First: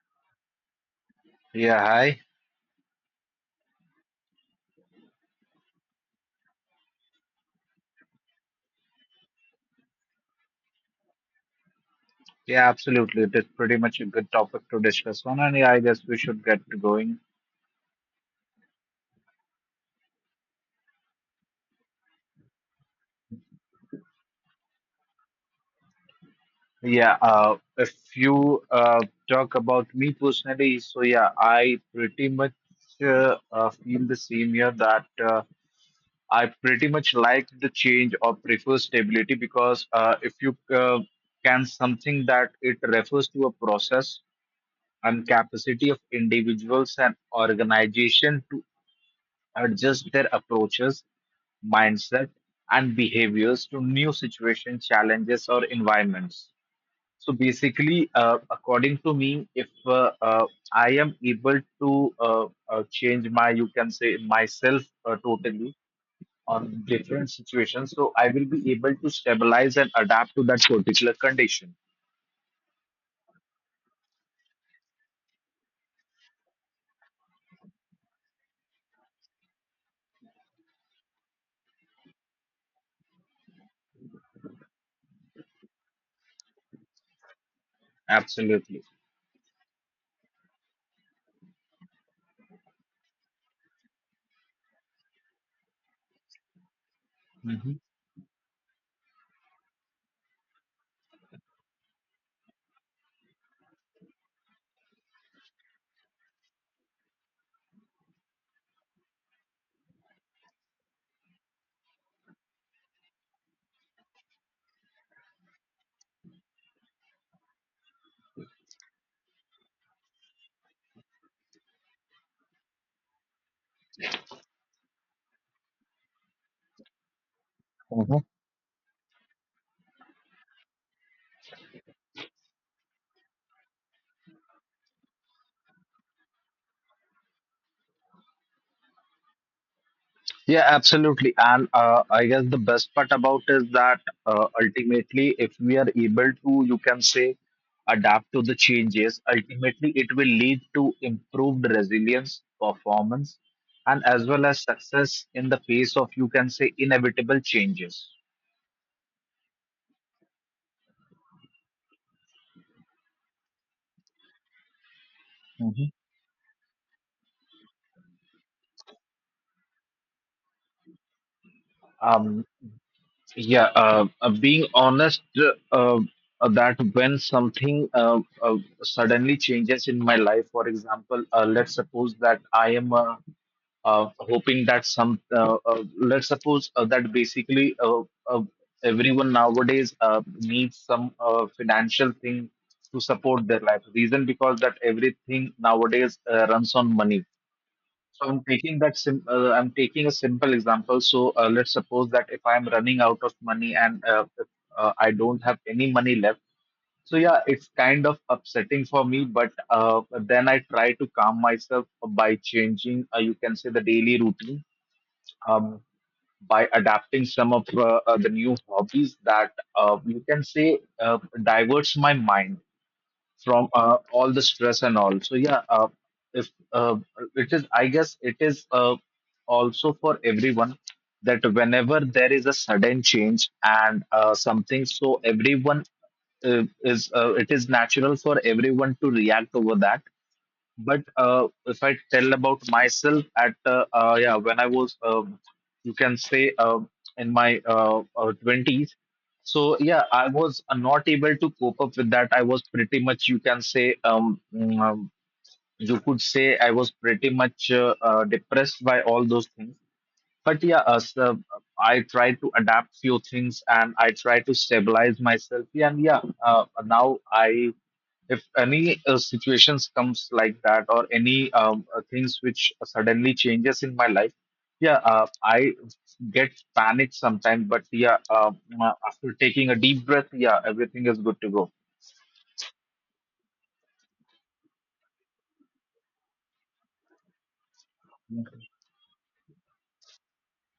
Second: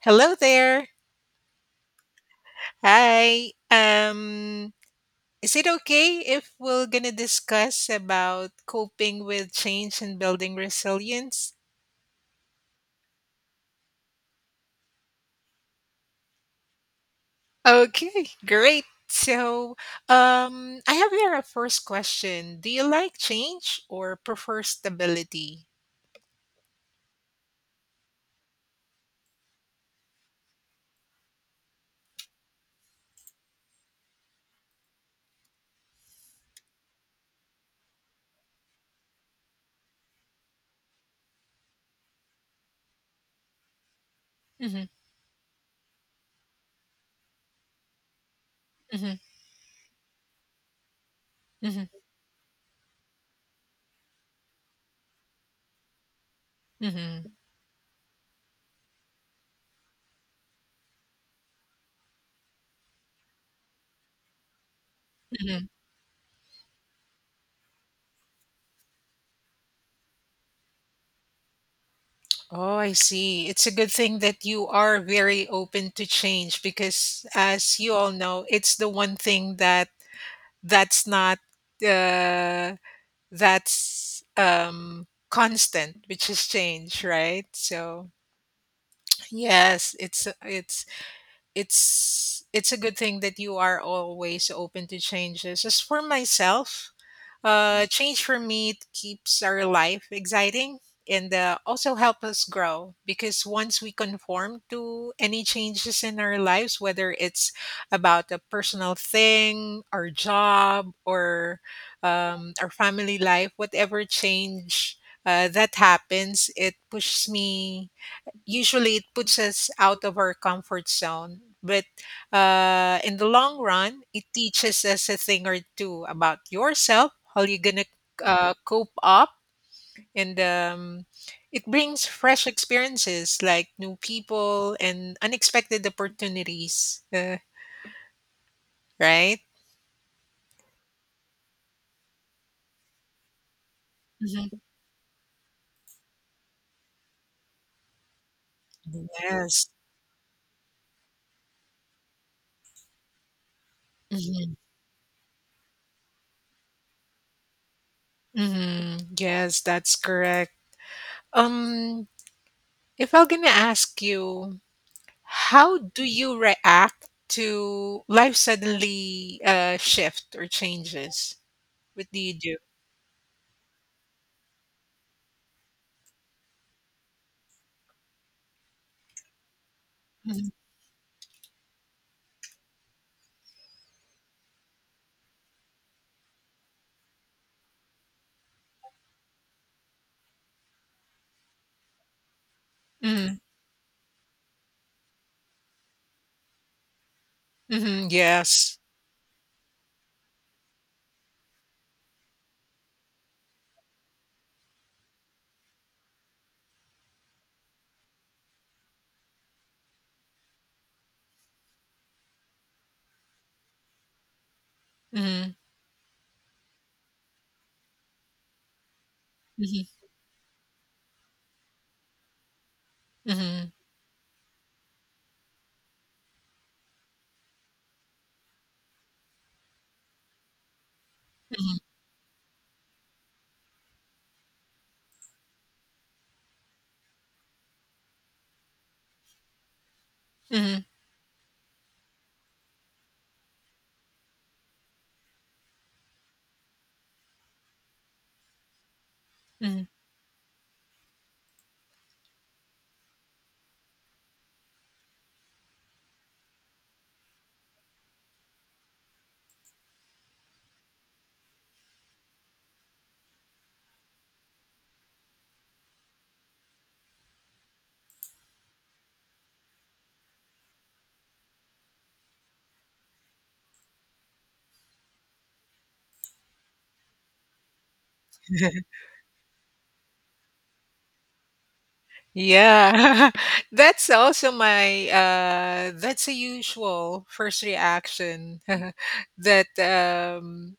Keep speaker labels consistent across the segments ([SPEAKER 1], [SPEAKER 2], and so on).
[SPEAKER 1] Hello there.
[SPEAKER 2] Yeah, hi.
[SPEAKER 1] Hi. Is it okay if we're gonna discuss about coping with change and building resilience?
[SPEAKER 2] Yeah, absolutely. It is pretty much a good topic to discuss on, and yeah, I guess we should get going.
[SPEAKER 1] Okay, great. So, I have here a first question. Do you like change or prefer stability?
[SPEAKER 2] Yeah, if you talk about me personally, so yeah, I pretty much feel the same here that I pretty much like the change or prefer stability because if you can something that it refers to a process
[SPEAKER 1] Hmm.
[SPEAKER 2] and capacity of individuals and organization to
[SPEAKER 1] Hmm.
[SPEAKER 2] adjust their approaches,
[SPEAKER 1] Hmm.
[SPEAKER 2] mindset, and behaviors to new situations, challenges, or environments.
[SPEAKER 1] Hmm.
[SPEAKER 2] So basically, according to me, if I am able to change my, you can say, myself
[SPEAKER 1] Hmm.
[SPEAKER 2] totally on different situations, so I will be able to stabilize and adapt to that particular condition.
[SPEAKER 1] Oh, I see. It's a good thing that you are very open to change because, as you all know, it's the one thing that that's not uh, that's constant, which is change, right? So
[SPEAKER 2] Absolutely.
[SPEAKER 1] yes, it's a good thing that you are always open to changes. As for myself, change for me keeps our life exciting, and also help us grow, because once we conform to any changes in our lives, whether it's about a personal thing, our job, or our family life, whatever change that happens, it pushes me usually it puts us out of our comfort zone, but in the long run it teaches us a thing or two about yourself, how you're gonna cope up, and it brings fresh experiences like new people and unexpected opportunities, right?
[SPEAKER 2] Yeah, absolutely. And I guess the best part about is that
[SPEAKER 1] Mhm.
[SPEAKER 2] ultimately, if we are able to, you can say, adapt to the changes,
[SPEAKER 1] Yes.
[SPEAKER 2] ultimately it will lead to improved resilience, performance, and as well
[SPEAKER 1] Mhm.
[SPEAKER 2] as success in the face of, you can say, inevitable changes.
[SPEAKER 1] Mhm. Yes, that's correct. um if I'm gonna ask you, how
[SPEAKER 2] Mhm.
[SPEAKER 1] do you react to life suddenly, shift or changes? What do you
[SPEAKER 2] Um,
[SPEAKER 1] do?
[SPEAKER 2] yeah, being honest, uh, that when something suddenly changes in my life,
[SPEAKER 1] Mhm,
[SPEAKER 2] for example, let's suppose that I am a hoping that some let's suppose that basically uh, everyone nowadays needs some financial thing to
[SPEAKER 1] mhm,
[SPEAKER 2] support their life, reason because that everything nowadays runs on money.
[SPEAKER 1] mhm,
[SPEAKER 2] So i'm taking
[SPEAKER 1] yes.
[SPEAKER 2] that sim- uh, I'm taking a simple example. So let's suppose that if I'm running out of money and if, I don't have any money left. So yeah, it's kind of upsetting for me, but then I try to calm myself by changing, you can say, the daily routine,
[SPEAKER 1] Mhm,
[SPEAKER 2] um, by adapting some of the new hobbies that
[SPEAKER 1] mhm,
[SPEAKER 2] you can say diverts my mind from
[SPEAKER 1] mhm,
[SPEAKER 2] all the stress and all. So yeah, if it is, I guess it is also for everyone that
[SPEAKER 1] mhm,
[SPEAKER 2] whenever there is a sudden change and something, so everyone is it is natural for everyone to react over that.
[SPEAKER 1] mhm,
[SPEAKER 2] But if I tell about myself, at yeah, when I was, you can say, in my 20s, so
[SPEAKER 1] mhm.
[SPEAKER 2] yeah, I was not able to cope up with that. I was pretty much, you can say, you could say, I was pretty much depressed by all those things. But yeah, so I tried to adapt few things and I tried to stabilize myself. Yeah, and yeah, now I, if any situations comes like that or any things which suddenly changes in my life, yeah, I get panicked sometimes, but yeah, after taking a deep breath, yeah, everything is good to go.
[SPEAKER 1] Yeah, that's also my that's a usual first reaction that um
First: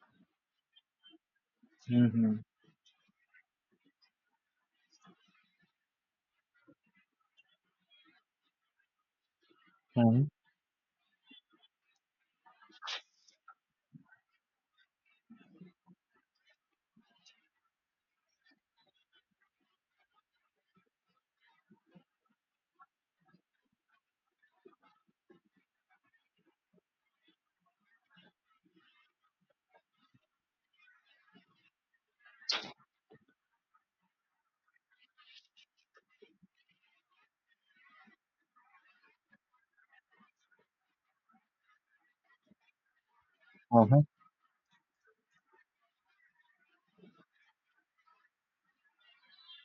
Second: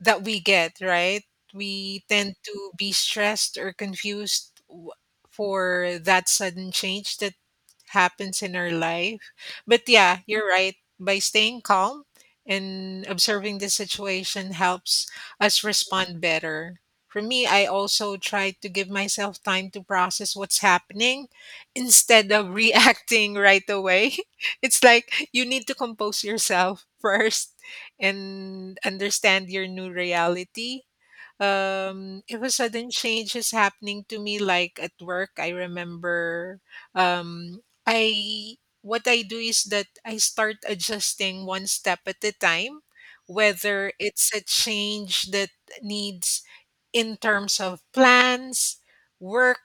[SPEAKER 1] that we get, right? We tend
[SPEAKER 2] Mhm.
[SPEAKER 1] to be stressed or confused for that sudden change that happens in our life. But yeah,
[SPEAKER 2] Mhm.
[SPEAKER 1] you're right. By staying calm and observing the situation helps us respond better. For me, I also try to give myself time to process what's happening instead of reacting right away. It's like you need to compose yourself first and understand your new reality. If a sudden change is happening to me, like at work, I remember I what I do is that I start adjusting one step at a time, whether it's a change that needs in terms of plans, work.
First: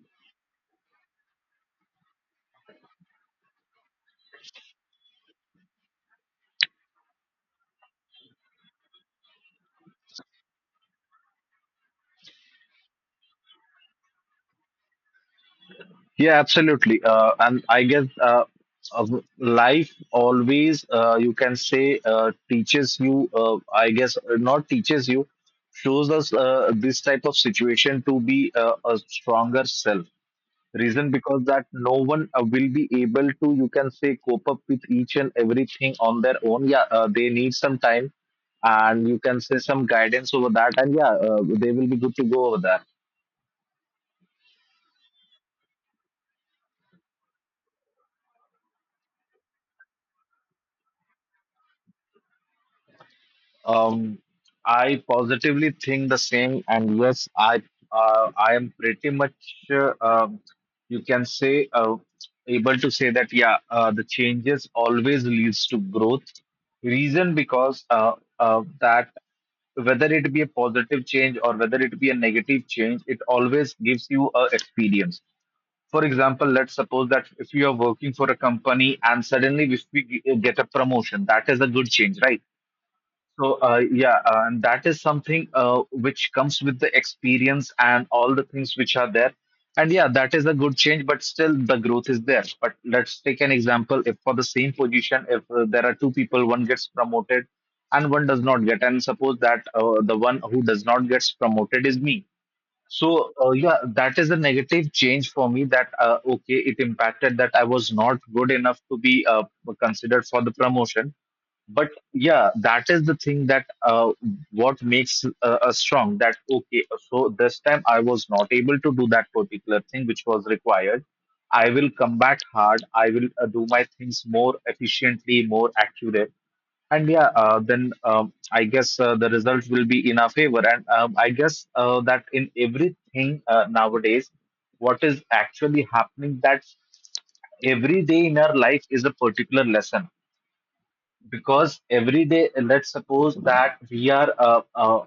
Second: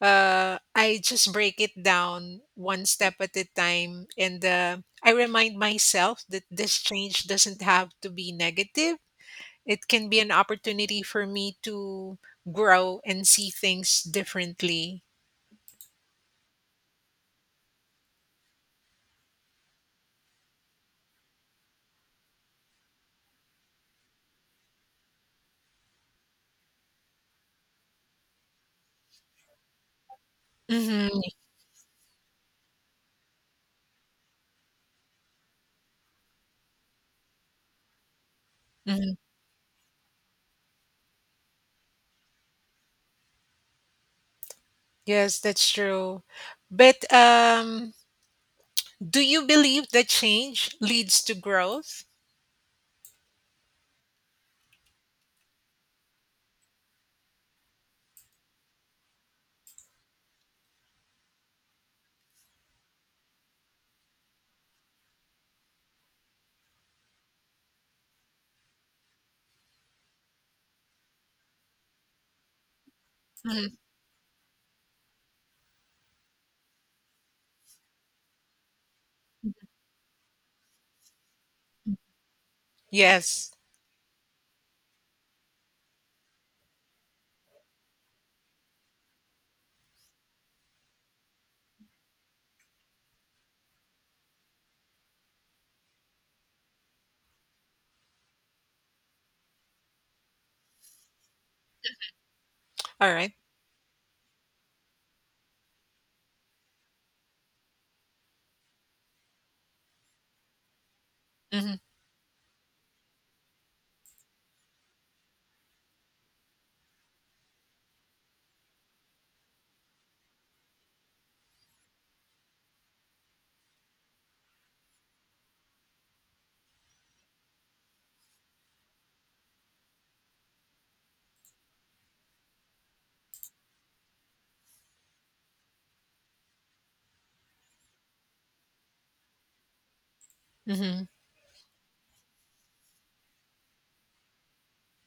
[SPEAKER 1] I just break it down one step at a time. And I remind myself that this change doesn't have to be negative. It can be an opportunity for me to grow and see things differently.
[SPEAKER 2] Yeah, absolutely. And I guess uh, life always, you can say, teaches you, I guess, not teaches you, shows us this type of situation to be a stronger self. Reason
[SPEAKER 1] Hmm.
[SPEAKER 2] because that no one will be able to, you can say, cope up with each and everything on their own. Yeah, they need some time and,
[SPEAKER 1] Hmm.
[SPEAKER 2] you can say, some guidance over that, and yeah, they will be good to go over that.
[SPEAKER 1] Yes, that's true. But do you believe that change leads to growth?
[SPEAKER 2] Um, I positively think the same, and yes, I am pretty much uh, um, you can say able to say that yeah, the changes always leads to growth. Reason because that whether it be a positive change or whether it be a negative change, it always
[SPEAKER 1] Mhm.
[SPEAKER 2] gives you a experience. For example, let's suppose that if you are working for a company and suddenly if we get a promotion, that is a good change, right?
[SPEAKER 1] Yes.
[SPEAKER 2] So yeah, and that is something which comes with the experience and all the things which are there. And yeah, that is a good change, but still the growth is there. But let's take an example. If for the same position, if there are two people, one gets promoted and one does not get, and suppose that the one who does not gets promoted is me.
[SPEAKER 1] All
[SPEAKER 2] So
[SPEAKER 1] right.
[SPEAKER 2] yeah, that is a negative change for me. That okay, it impacted that I was not good enough to be considered for the promotion,
[SPEAKER 1] Mhm.
[SPEAKER 2] but yeah, that is the thing that what makes us strong. That okay, so this time I was not able to do that particular thing which was required. I will come back hard. I will do my things more efficiently, more accurate. And yeah, then I guess the result will be in our favor, and I guess that in everything nowadays, what is actually happening that every day in our life is a particular lesson. Because every day, let's suppose that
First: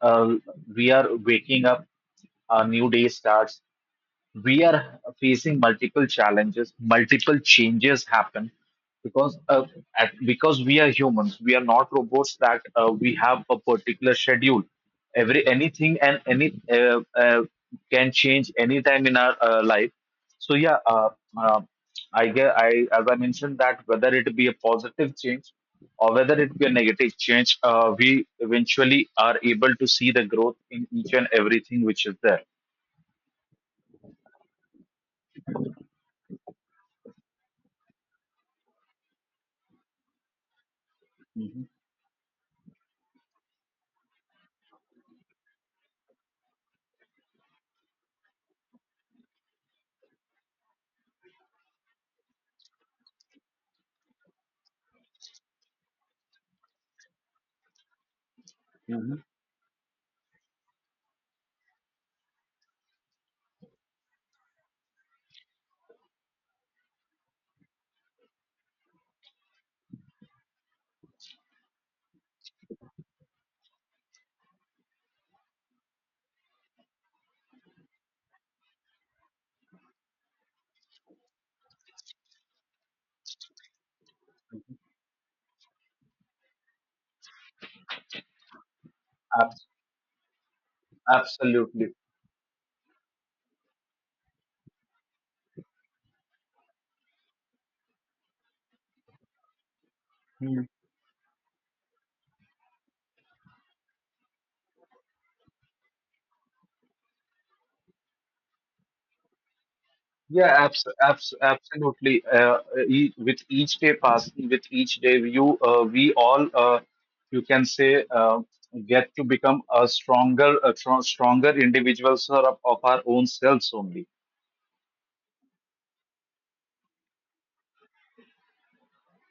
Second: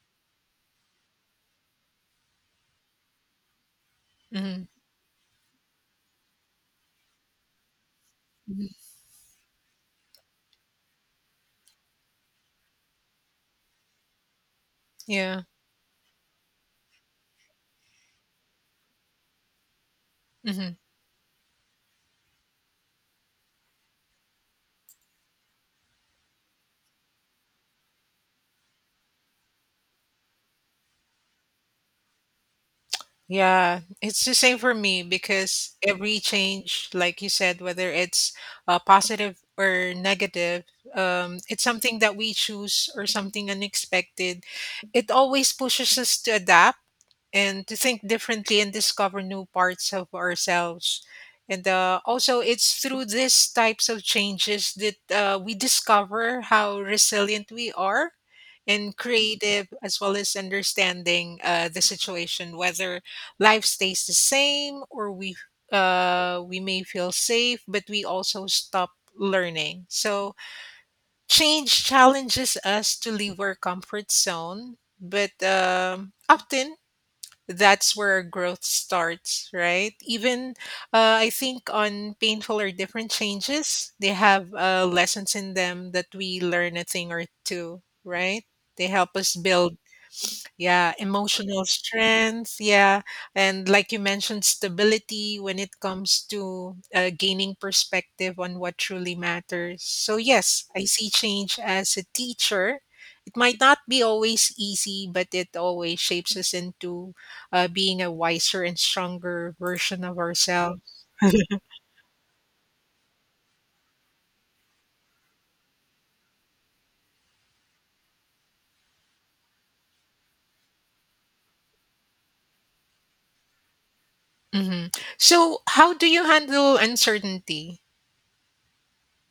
[SPEAKER 2] uh, we are waking up, a new day starts, we
[SPEAKER 1] Mhm.
[SPEAKER 2] are facing multiple challenges, multiple changes happen.
[SPEAKER 1] Mhm.
[SPEAKER 2] Because at, because we are humans, we are not robots, that we have a particular schedule.
[SPEAKER 1] Yeah.
[SPEAKER 2] Every anything and any can change anytime in our life. So
[SPEAKER 1] Hmm.
[SPEAKER 2] yeah, uh, i, as I mentioned, that whether it be a positive change or whether it be a negative change, we eventually are able to see the growth in each and everything which is there.
[SPEAKER 1] Yeah. It's the same for me because every change, like you said, whether it's positive or negative, it's something that we choose or something unexpected. It always pushes us to adapt and to think differently and discover new parts of ourselves. And also, it's through these types of changes that we discover how resilient we are and
[SPEAKER 2] Mhm.
[SPEAKER 1] creative, as well as understanding the situation, whether life stays the same or we may feel safe, but we also stop learning. So change challenges us to leave our comfort zone, but often that's where growth starts, right? Even I think on painful or different changes, they have lessons in them that we learn a thing or two, right? They help us build, yeah, emotional
[SPEAKER 2] Absolutely.
[SPEAKER 1] strength. Yeah. And like you mentioned, stability when it comes to gaining perspective on what truly matters. So,
[SPEAKER 2] Hmm.
[SPEAKER 1] yes, I see change as a teacher. It might not be always easy, but it always shapes us into being a wiser and stronger version of
[SPEAKER 2] Yeah,
[SPEAKER 1] ourselves.
[SPEAKER 2] absolutely. E With each day passing, with each day, you we all, you can say, get to become a stronger, a tr stronger individuals of our own selves only.
[SPEAKER 1] Hmm. So, how do you handle uncertainty?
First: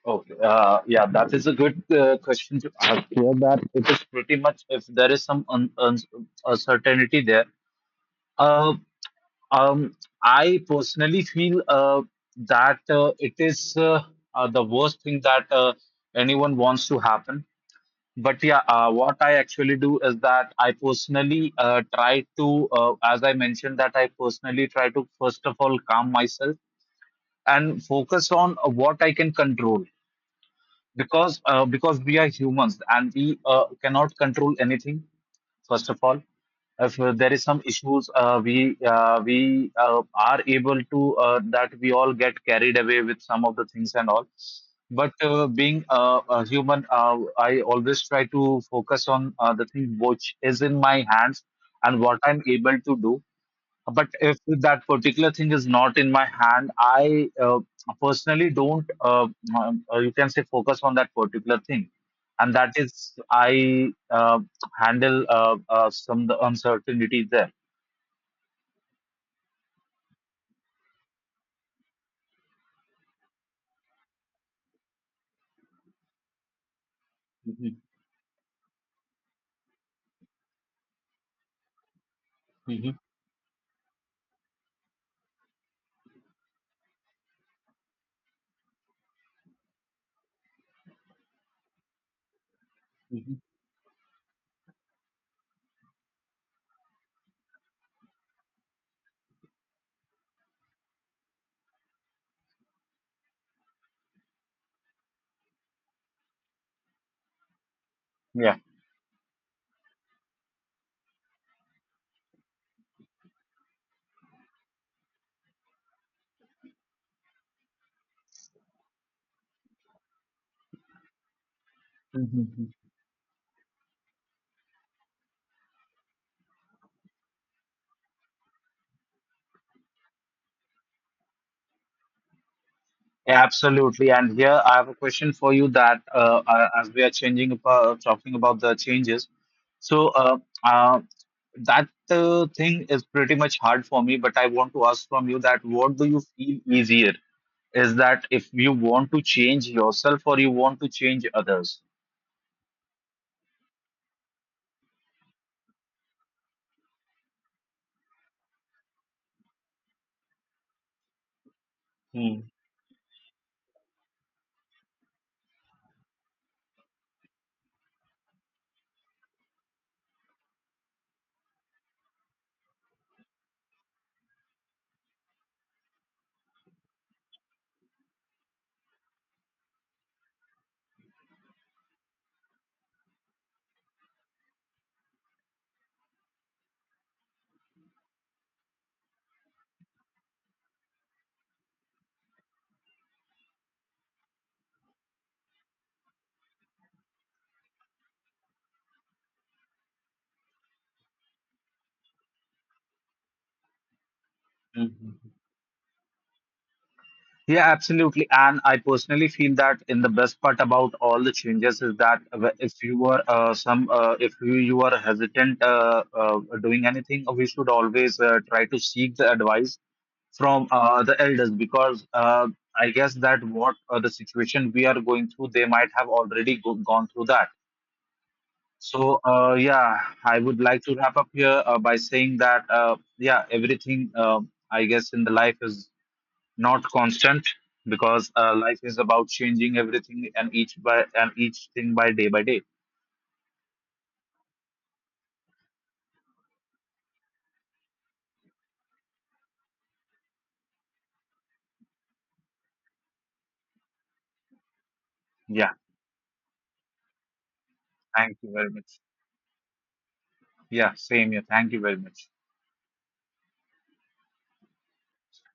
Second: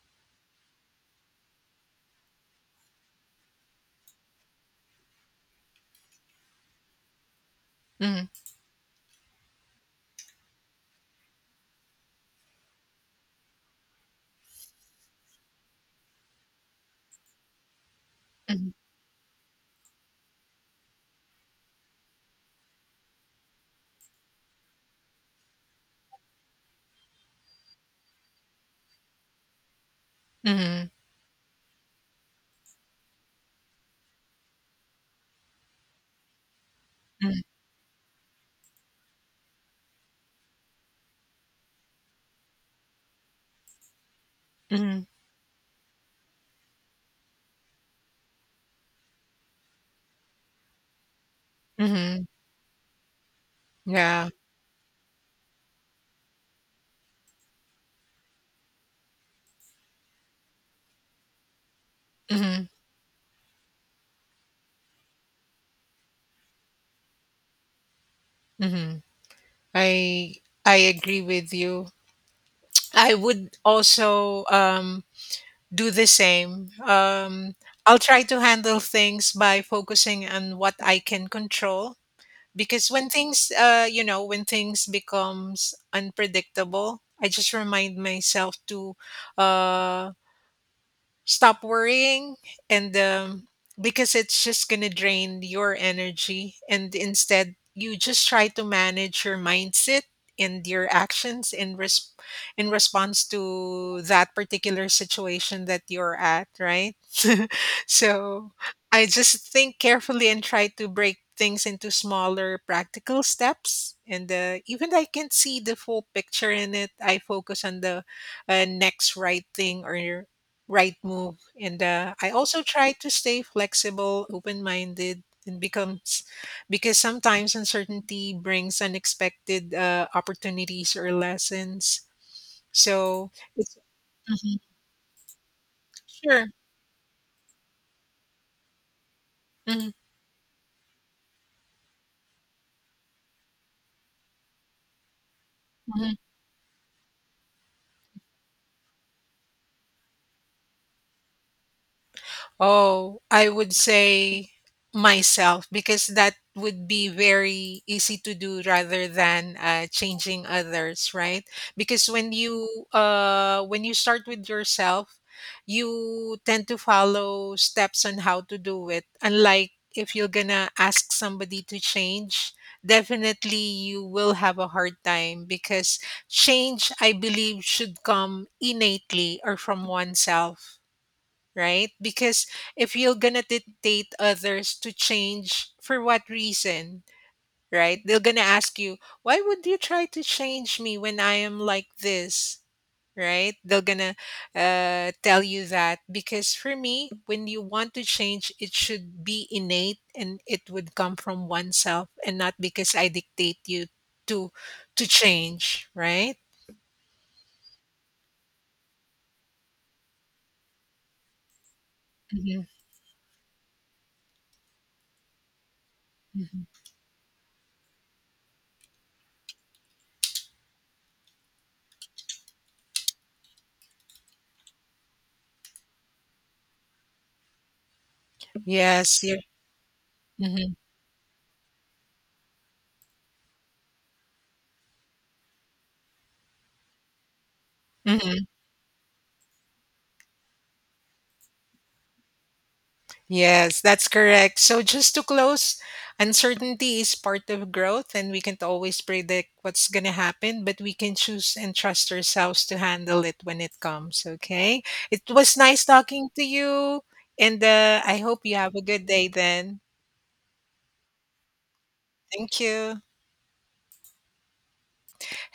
[SPEAKER 2] Okay. Yeah, that is a good question to ask here. That it is pretty much if there is some un un uncertainty there.
[SPEAKER 1] Mm-hmm.
[SPEAKER 2] Uh, Um, I personally feel that it is the worst thing that anyone wants to happen. But yeah,
[SPEAKER 1] Hmm.
[SPEAKER 2] what I actually do is that I personally try to, as I mentioned, that I personally try to first of all calm myself and focus on what I can control. Because because we are humans, and we cannot control anything first of all. If there is
[SPEAKER 1] Hmm.
[SPEAKER 2] some issues, we are able to, that we all get carried away with some of the things and all.
[SPEAKER 1] Hmm.
[SPEAKER 2] But being a human, I always try to focus on the thing which is in my hands and what
[SPEAKER 1] Hmm.
[SPEAKER 2] I'm able to do. But
[SPEAKER 1] Yeah.
[SPEAKER 2] if that particular thing is not in my hand, i personally don't you can say focus on that particular thing. And
[SPEAKER 1] Hmm.
[SPEAKER 2] that is i handle some the uncertainty there.
[SPEAKER 1] Hmm. I I agree with you. I would also do the same.
[SPEAKER 2] Mhm,
[SPEAKER 1] I'll try to handle things by focusing on what I can control, because
[SPEAKER 2] mhm,
[SPEAKER 1] when things becomes unpredictable, I just remind myself to uh, stop worrying, and
[SPEAKER 2] mhm,
[SPEAKER 1] because it's just going to drain your energy, and instead you just try to manage your mindset and your actions in response to that particular situation that you're at, right? So I just think carefully and try to break things into smaller practical steps, and even I can see the full picture in it, I focus on the next right thing or right move. And
[SPEAKER 2] yeah.
[SPEAKER 1] I also try to stay flexible, open minded, and becomes, because sometimes uncertainty brings unexpected opportunities or lessons. So it's.
[SPEAKER 2] Absolutely. And
[SPEAKER 1] Mhm.
[SPEAKER 2] here I have a question for you that
[SPEAKER 1] Sure.
[SPEAKER 2] as we are changing about talking about the changes,
[SPEAKER 1] Mhm.
[SPEAKER 2] so uh, that thing is pretty much hard for me. But I want to ask from you, that what do you feel easier? Is that if you want to change yourself or you want to change others?
[SPEAKER 1] Oh, I would say myself, because that would be very easy to do rather than changing others, right? Because when
[SPEAKER 2] Hmm.
[SPEAKER 1] you uh, when you start with yourself, you tend to follow steps on how to do it. Unlike if you're gonna ask somebody to change, definitely you will have a hard time, because change, I believe, should come innately or from oneself, right? Because if you're gonna dictate others to change, for what reason, right? They're gonna ask you, why would you try to change me when I am like this, right? They're gonna tell you that because for me, when you want to change, it should be innate and it would come from oneself and not because I dictate you to to change, right?
[SPEAKER 2] Yeah, absolutely. And I personally feel that in the best part about all the changes is that
[SPEAKER 1] Mhm,
[SPEAKER 2] if you were some if you are hesitant
[SPEAKER 1] mhm.
[SPEAKER 2] doing anything, we should always try to seek the advice from the elders because I guess that what the situation we are going through, they might have already gone through that. So
[SPEAKER 1] Yes, you're.
[SPEAKER 2] yeah, I would
[SPEAKER 1] Hmm.
[SPEAKER 2] like to wrap up here by saying that yeah, everything I guess in the life is not constant. Because life is about changing everything and each by and each thing, by day by day.
[SPEAKER 1] Yes, that's correct. So just to close, uncertainty is part of growth, and we can't always predict what's going to happen, but we can choose and trust ourselves to handle it when it comes, okay? It was
[SPEAKER 2] Yeah,
[SPEAKER 1] nice talking to you, and I
[SPEAKER 2] thank
[SPEAKER 1] hope
[SPEAKER 2] you
[SPEAKER 1] you
[SPEAKER 2] very
[SPEAKER 1] have a
[SPEAKER 2] much.
[SPEAKER 1] good day then.
[SPEAKER 2] Yeah, same here, thank you very much.
[SPEAKER 1] Thank you.